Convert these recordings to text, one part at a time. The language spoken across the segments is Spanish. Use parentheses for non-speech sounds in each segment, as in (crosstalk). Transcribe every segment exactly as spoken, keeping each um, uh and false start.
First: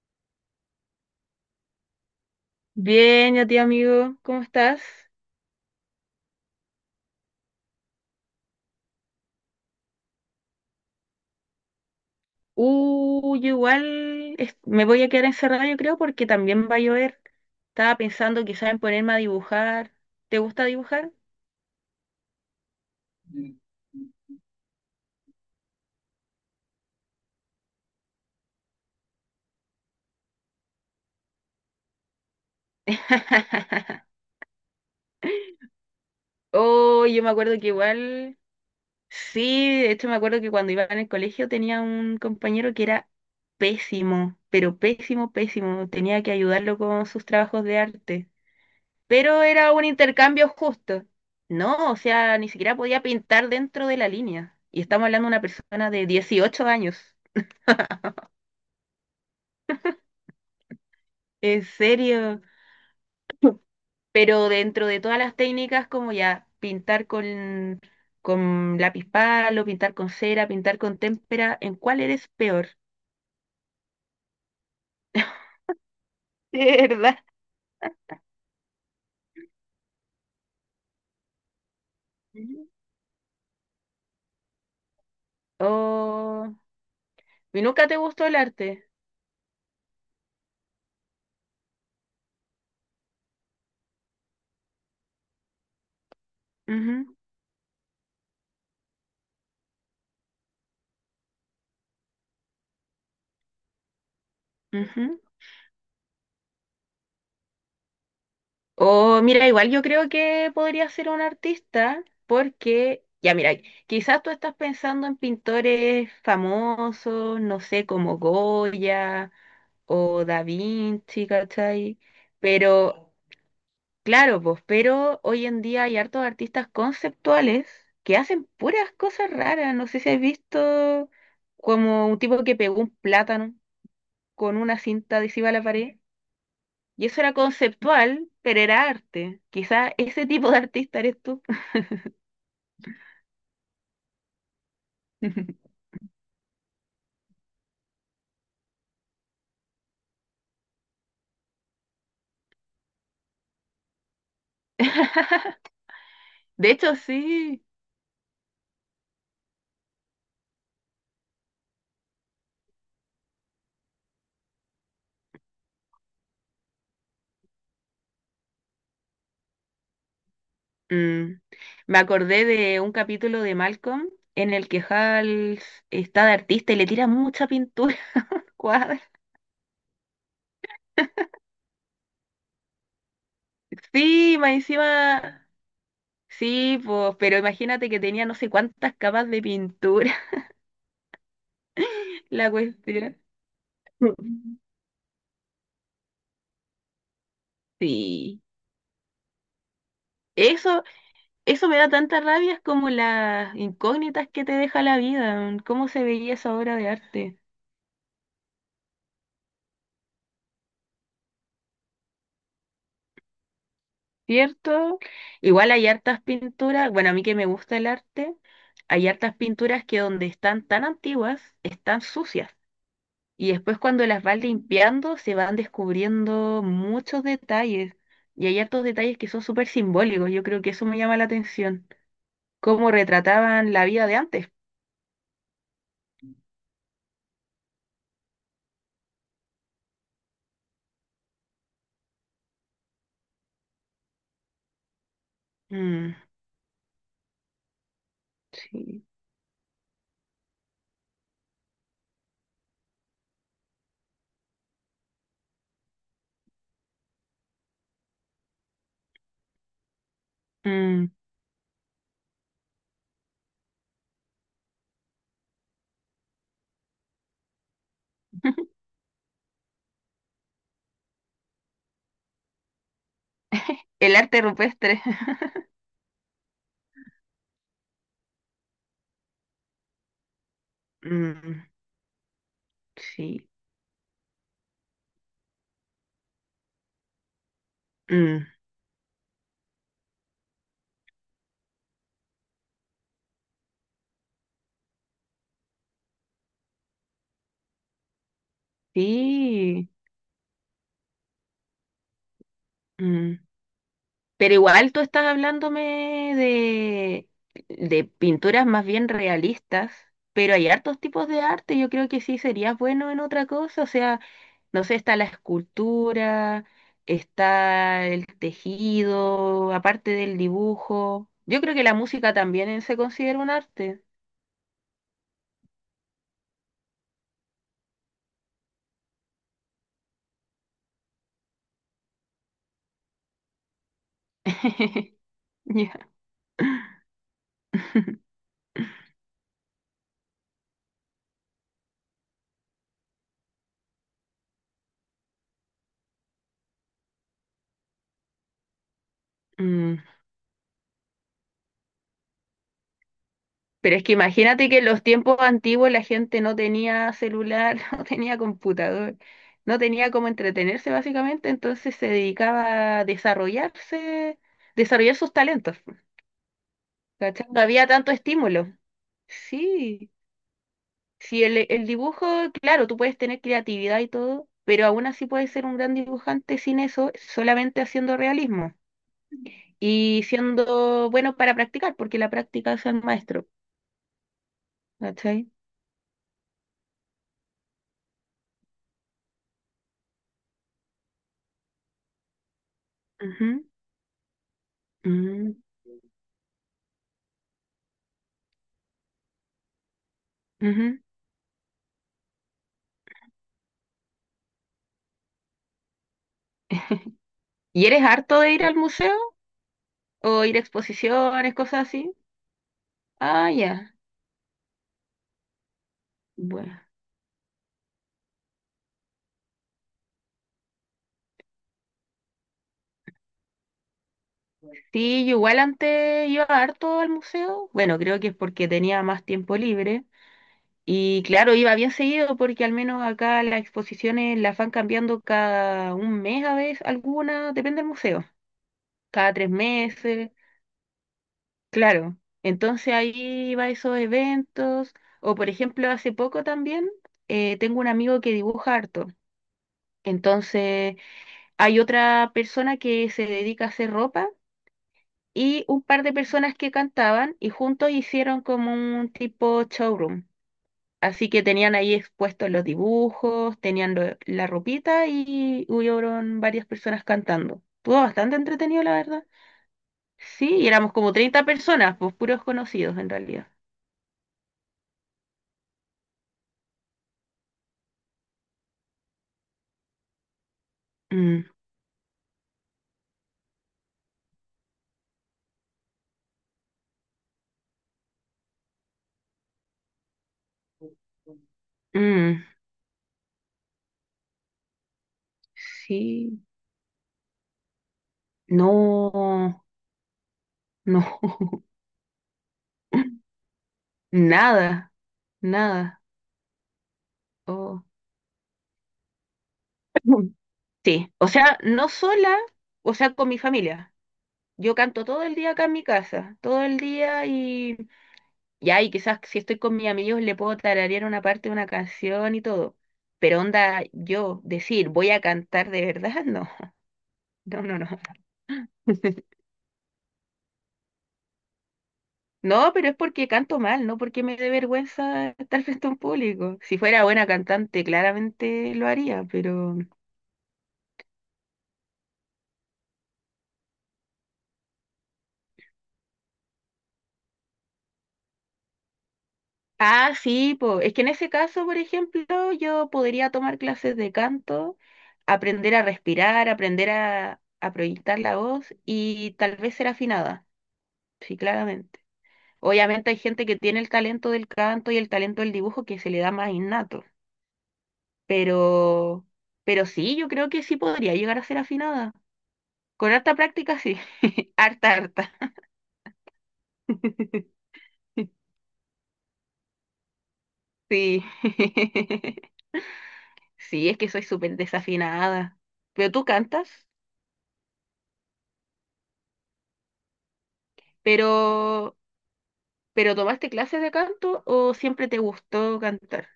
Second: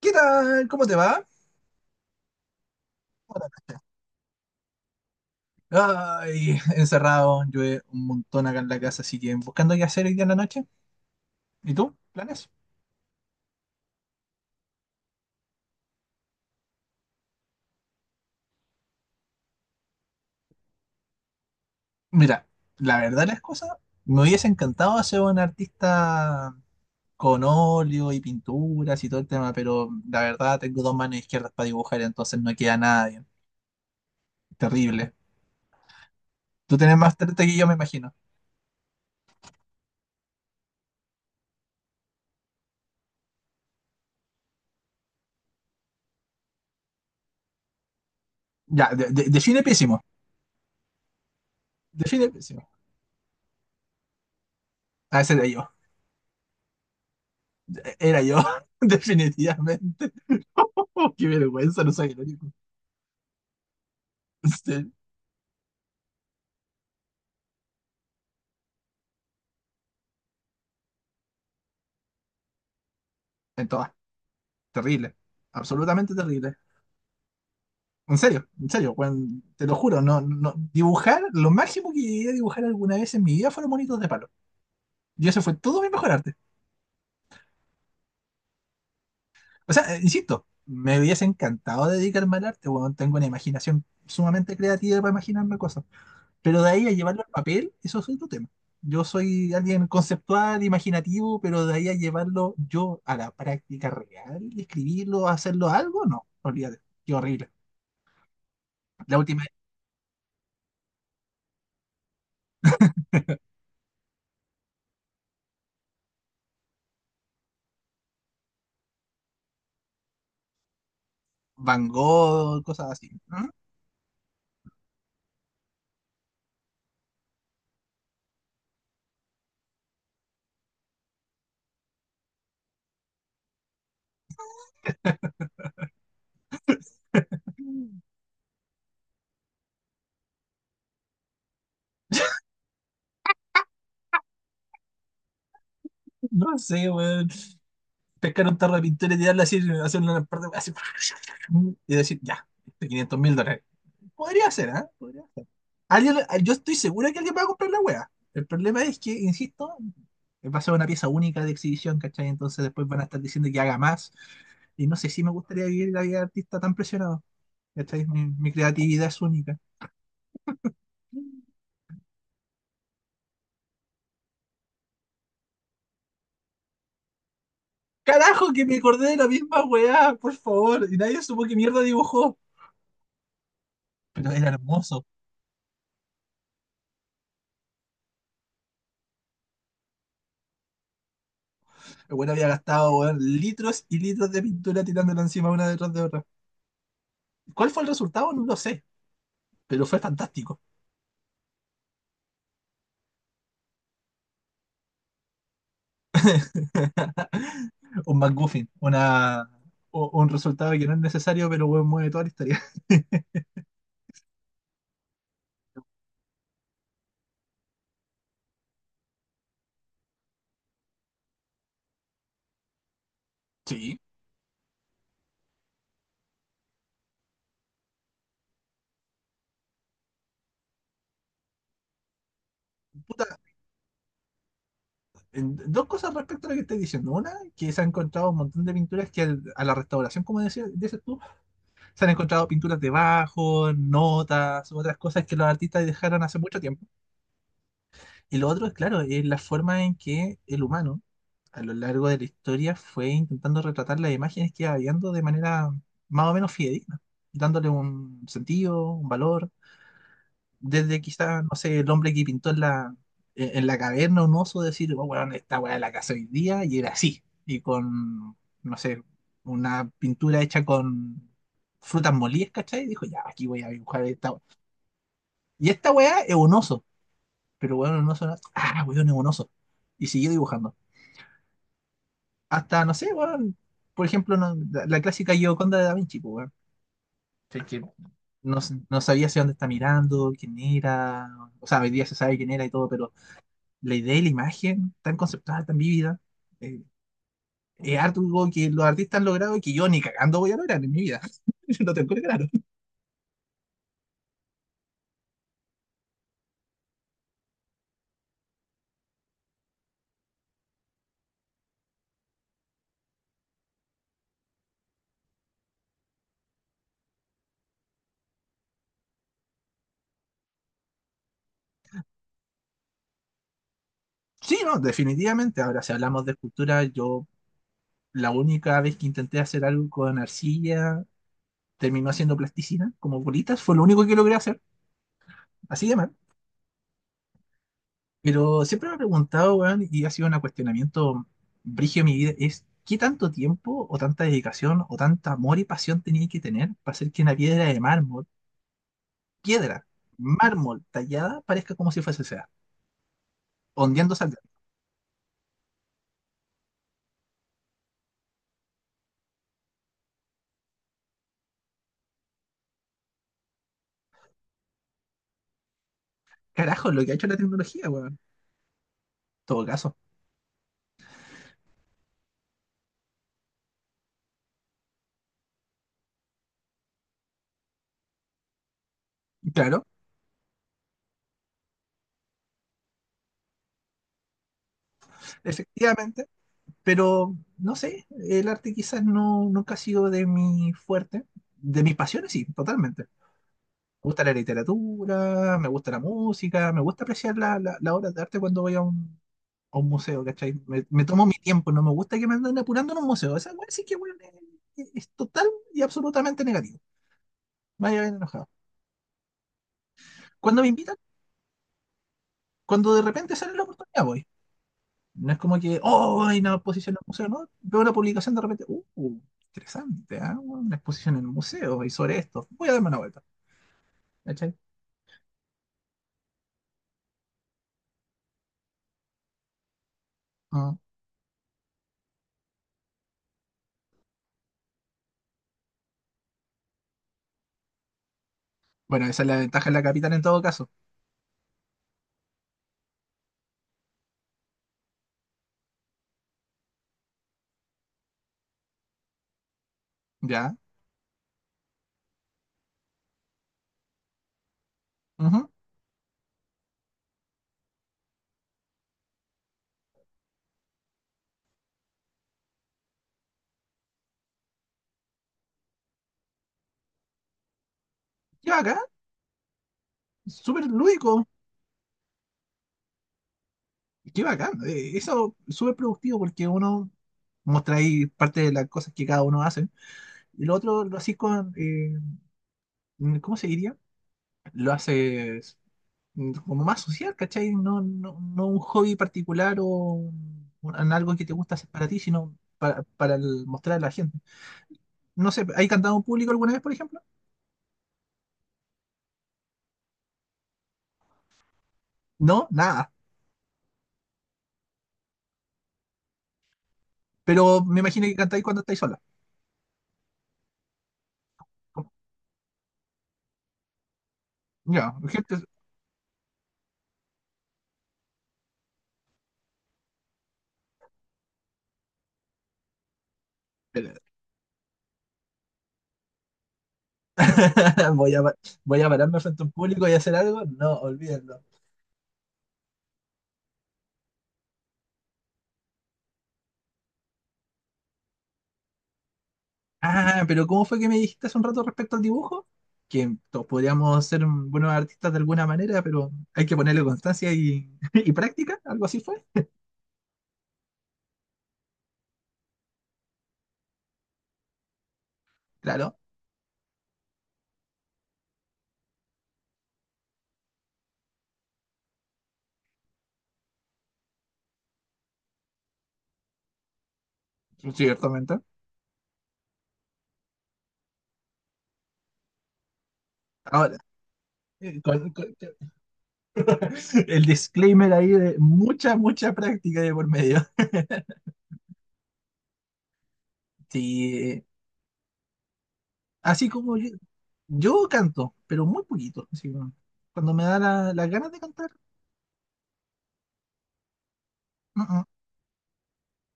¿Qué tal? ¿Cómo te va? Bien, a ti amigo, ¿cómo estás? Ay, encerrado, llueve un montón acá en la casa, así que buscando qué hacer hoy día en la noche. ¿Y tú? ¿Planes? Uh, yo igual es- me voy a quedar encerrada, yo creo, porque también va a llover. Estaba pensando quizás en ponerme a dibujar. ¿Te gusta dibujar? Mira, la verdad las cosas, me hubiese encantado ser un artista con óleo y pinturas y todo el tema, pero la verdad tengo dos manos izquierdas para dibujar, entonces no queda nada bien. (laughs) Terrible. Tú tenés Oh, más yo me talento que acuerdo yo, que me imagino. igual, sí, de hecho me acuerdo que cuando iba en el colegio tenía un compañero que era pésimo, pero pésimo, pésimo. Tenía que ayudarlo con sus trabajos de arte. Ya, de, de- Pero define era un pésimo. intercambio justo. No, o Define sea, ni pésimo. siquiera podía pintar dentro de la línea. Y estamos Ah, hablando de ese una era yo. persona de dieciocho años. Era yo, (laughs) definitivamente. Oh, qué En vergüenza, no soy el serio. único. (laughs) Pero dentro de todas las técnicas, como ya pintar con, con lápiz palo, pintar con cera, pintar con témpera, ¿en cuál eres peor? En todas. Terrible. Absolutamente (laughs) terrible. De verdad. En serio, en serio, weón, te lo juro, no, no, dibujar, lo máximo que llegué a dibujar Ujú. alguna vez en mi vida fueron monitos de palo. Y eso fue todo mi mejor arte. Oh, ¿y nunca te gustó el arte? O sea, eh, insisto, me hubiese encantado dedicarme al arte, weón, tengo una imaginación sumamente creativa para imaginarme cosas. Pero de ahí a Ujú, llevarlo al papel, eso es otro tema. Yo soy alguien conceptual, imaginativo, pero de ahí a llevarlo yo a la práctica real, ujú. escribirlo, hacerlo algo, no, olvídate, qué horrible. La O última mira, igual yo creo que podría ser un artista porque, ya mira, quizás tú estás pensando en pintores famosos, no sé, como Goya o Da Vinci, Van ¿cachai? Gogh, cosas así. Pero, claro, pues, pero hoy en día hay hartos artistas conceptuales que hacen puras cosas raras. No sé si has visto como un tipo que pegó un plátano con una cinta adhesiva a la pared. Y eso era Mm, conceptual, pero era arte. Quizás ese tipo de artista eres tú. (laughs) No sé, weón. Pescar un tarro de pintura y tirarla así, hacerle una parte así, y decir, ya, este quinientos mil dólares. Podría ser, ¿eh? Podría ser. Alguien, yo De estoy hecho, segura que alguien va a sí. comprar la wea. El problema es que, insisto, va a ser una pieza única de exhibición, ¿cachai? Entonces después van a estar diciendo que haga más. Y no sé si me gustaría vivir la vida de artista tan presionado. ¿Cachai? Mi, mi creatividad es única. Mm. Me acordé de un capítulo de Malcolm en el que Hal está de artista y le tira mucha pintura al Carajo, que me cuadro. acordé de la misma weá, por favor. Y nadie supo qué mierda dibujó. Pero Sí, era más hermoso. encima. Sí, pues, pero imagínate que tenía no sé cuántas capas de pintura El (laughs) bueno había la gastado, cuestión. weón, litros y litros de Mm. pintura tirándola encima una detrás de otra. ¿Cuál fue el resultado? Sí. No lo sé, pero fue fantástico. Eso Eso me da tanta rabia, es como las incógnitas que te deja la vida, mm, cómo se veía esa obra de arte, (laughs) Un McGuffin, una, o- un resultado que no es necesario, pero weón mueve toda la historia. (laughs) ¿cierto? Igual hay hartas pinturas, bueno, a mí que me gusta el arte, hay hartas pinturas que donde están tan antiguas, están sucias. Y después Sí. cuando las vas limpiando, se van descubriendo muchos detalles. Y hay hartos detalles que son súper simbólicos, yo creo que eso me llama la atención. Cómo Puta, retrataban la vida de antes. en- dos cosas respecto a lo que estoy diciendo. Una, que se han encontrado un montón de pinturas que al- a la restauración, como decía- dices tú, se han encontrado pinturas debajo, notas, otras cosas que los artistas Mm. dejaron hace mucho tiempo. Y lo otro, claro, Sí. es la forma en que el humano, a lo largo de la historia, fue intentando retratar las imágenes que iba viendo de manera más o menos fidedigna, dándole un sentido, un valor. Desde Mm. quizá, no sé, el hombre que pintó en la, en en la caverna un oso, decir, oh, bueno, esta weá la casa hoy día, y era así. Y con, no (laughs) sé, una pintura hecha con frutas molidas, ¿cachai? Dijo, ya, aquí voy a dibujar El esta arte weá. rupestre. Y esta weá es un oso. Pero bueno, un oso, no- ah, weón, es un oso. Y siguió dibujando. Mm, Hasta, no sé, sí, weón, por ejemplo, no- la, la clásica Gioconda de Da Vinci, pues, weón. mm, No, s- no sabía hacia dónde está mirando, quién era, o sea, hoy día se sabe quién era y todo, pero la idea y la imagen tan conceptual, tan vívida, eh, es algo que los artistas han logrado y que yo sí. ni cagando voy a lograr en mi vida. (laughs) No tengo claro. Mm. Pero igual tú estás hablándome de, de, pinturas más bien realistas, pero hay hartos tipos de arte, yo creo que sí serías bueno en otra cosa, o sea, no sé, está la escultura, está el tejido, aparte del dibujo. Yo creo que la música también se considera un arte. Sí, no, definitivamente. Ahora, si hablamos de escultura, yo la única vez que intenté hacer algo con arcilla terminó haciendo plasticina, como bolitas, fue lo único que logré hacer. (laughs) Así de Ya. mal. (laughs) Pero siempre me he preguntado, weón, y ha sido un cuestionamiento brígido en mi vida, es qué tanto tiempo o tanta dedicación o tanto amor y pasión tenía que tener para hacer que una piedra de mármol, piedra, Mm. mármol tallada, parezca como si fuese sea, Pero es que hundiéndose al imagínate que en los tiempos antiguos la gente no tenía celular, (laughs) no tenía computador, no tenía cómo entretenerse básicamente, entonces se dedicaba a desarrollarse, desarrollar sus talentos. carajo lo que ha hecho la ¿Cachai? No había tecnología, weón. tanto En estímulo. todo caso. Sí, sí, el, el dibujo, claro, tú puedes tener creatividad y todo, pero aún así puedes ser un gran dibujante sin eso, solamente haciendo realismo Claro, y siendo bueno para practicar, porque la práctica es el maestro. ¿Cachai? efectivamente. Pero no sé, el arte quizás no, nunca ha sido de mi fuerte, de mis pasiones, sí, totalmente Ujú, me gusta la ujú, literatura, me gusta la música, me gusta apreciar la, la, la obra de arte cuando voy a un, a un museo, ¿cachai? Me, ujú. me tomo mi tiempo, no me gusta que me anden apurando en un museo. Esa weá sí que weón, es, es total y absolutamente negativo. ¿Y Vaya eres bien harto enojado. de ir al museo o ir a Cuando me invitan, exposiciones, cosas así? cuando de repente Ah, sale la ya. oportunidad, voy. No es como que, oh, hay una Bueno. exposición en el museo, ¿no? Veo una publicación de repente, uh, uh, interesante, ¿ah? Weón, una exposición en el museo y sobre esto. Voy a darme una vuelta, ¿cachai? Sí, yo igual antes iba harto al museo. Bueno, creo que es porque tenía más tiempo libre. Ah. Y claro, iba bien seguido porque al menos acá las exposiciones las van cambiando cada un mes a veces, algunas, depende del museo. Bueno, esa es Cada la tres ventaja de la capital en meses, todo caso. claro. Entonces ahí iba a esos eventos. O por ejemplo, hace poco también eh, tengo un amigo que dibuja harto. Ya. Entonces... Hay otra persona que se dedica a hacer ropa Ujú. y un par de personas que cantaban y juntos hicieron como un tipo showroom. Así que tenían ahí expuestos los dibujos, tenían lo- la ropita y hubieron varias personas cantando. Estuvo bastante Yo acá entretenido, la verdad. Sí, súper y éramos como lúdico, treinta personas, pues puros conocidos en realidad. qué bacán. Eh, eso es súper productivo porque uno muestra ahí parte de las cosas que cada uno hace. Y lo otro lo haces Mm, con, eh, ¿cómo se diría? Lo haces mm, como más social, ¿cachai? No, no, no un hobby particular o un- en algo que te gusta hacer para ti, sino mm, para, para el- mostrar a la gente. No sé, ¿hay cantado en público sí, alguna vez, por ejemplo? no, no, No, nada. (laughs) nada, nada. Pero me Oh. imagino que cantáis cuando estáis sola. (laughs) Sí, o sea, no Como, sola, o sea, con mi familia. Yo ya, canto todo gente, el día acá en mi casa, todo el día y ya, y quizás si estoy con mis amigos le puedo tararear una parte de una canción y todo. Pero onda, yo decir, voy a cantar de verdad, no, (laughs) no, no, no. (laughs) Voy a, pa- voy a pararme frente (laughs) a un público y hacer algo. No, olvídenlo. No, pero es porque canto mal, no porque me dé vergüenza estar frente a un público. Si fuera buena cantante, claramente lo haría, pero Ah, pero ¿cómo fue que me dijiste hace un rato respecto al dibujo? Que to- podríamos ser buenos artistas de alguna manera, pero hay que ponerle constancia y, (laughs) y práctica. Algo así fue. ah, sí, po. Es que en ese caso, por ejemplo, yo podría tomar clases de canto, aprender a Claro, respirar, aprender a, a proyectar la voz y tal vez ser afinada, sí, claramente. Obviamente hay gente que tiene el talento del canto y el talento del dibujo que se le da más innato, ciertamente. pero, pero sí, yo creo que sí podría llegar a ser afinada. Con harta Ahora, práctica, sí. (laughs) eh, Harta, con- harta. con- (laughs) el (laughs) disclaimer ahí de mucha, mucha práctica de por medio. Sí. (laughs) Sí, es que soy Sí, súper desafinada. ¿Pero tú así cantas? como yo, yo canto, pero muy poquito. Así como cuando me da la- las ganas de cantar. Pero, pero ¿tomaste clases de canto o mm, mm. siempre te gustó cantar?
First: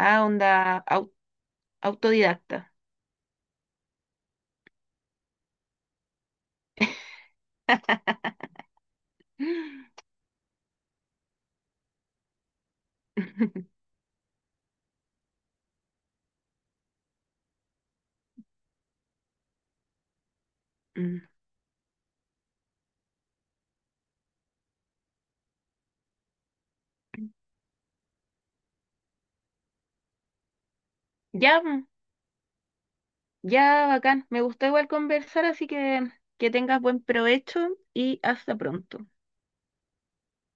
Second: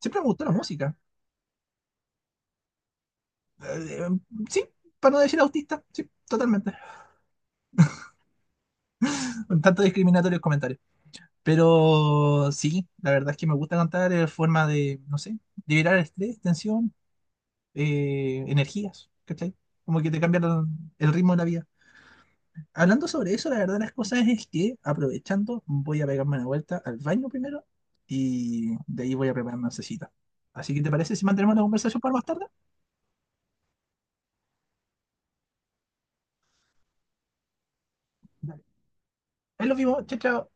Siempre me gustó la onda música. au- autodidacta. eh, sí, para no decir autista, sí, totalmente. Con tanto (laughs) discriminatorio el comentario. Pero sí, la verdad es que me gusta (gasps) cantar en forma de, no sé, liberar estrés, tensión, eh, energías, ¿cachai? Como que te cambia el, el Mm. ritmo de la vida. Hablando sobre eso, la verdad de las cosas es que, aprovechando, voy a pegarme una vuelta al baño primero y de ahí voy a preparar una cita. Así que, ¿te parece si mantenemos Ya, la mm, conversación para más tarde? ya, bacán. Me gustó igual conversar, así que que tengas buen provecho y hasta Dale. pronto. Ahí los vimos, chao, chao.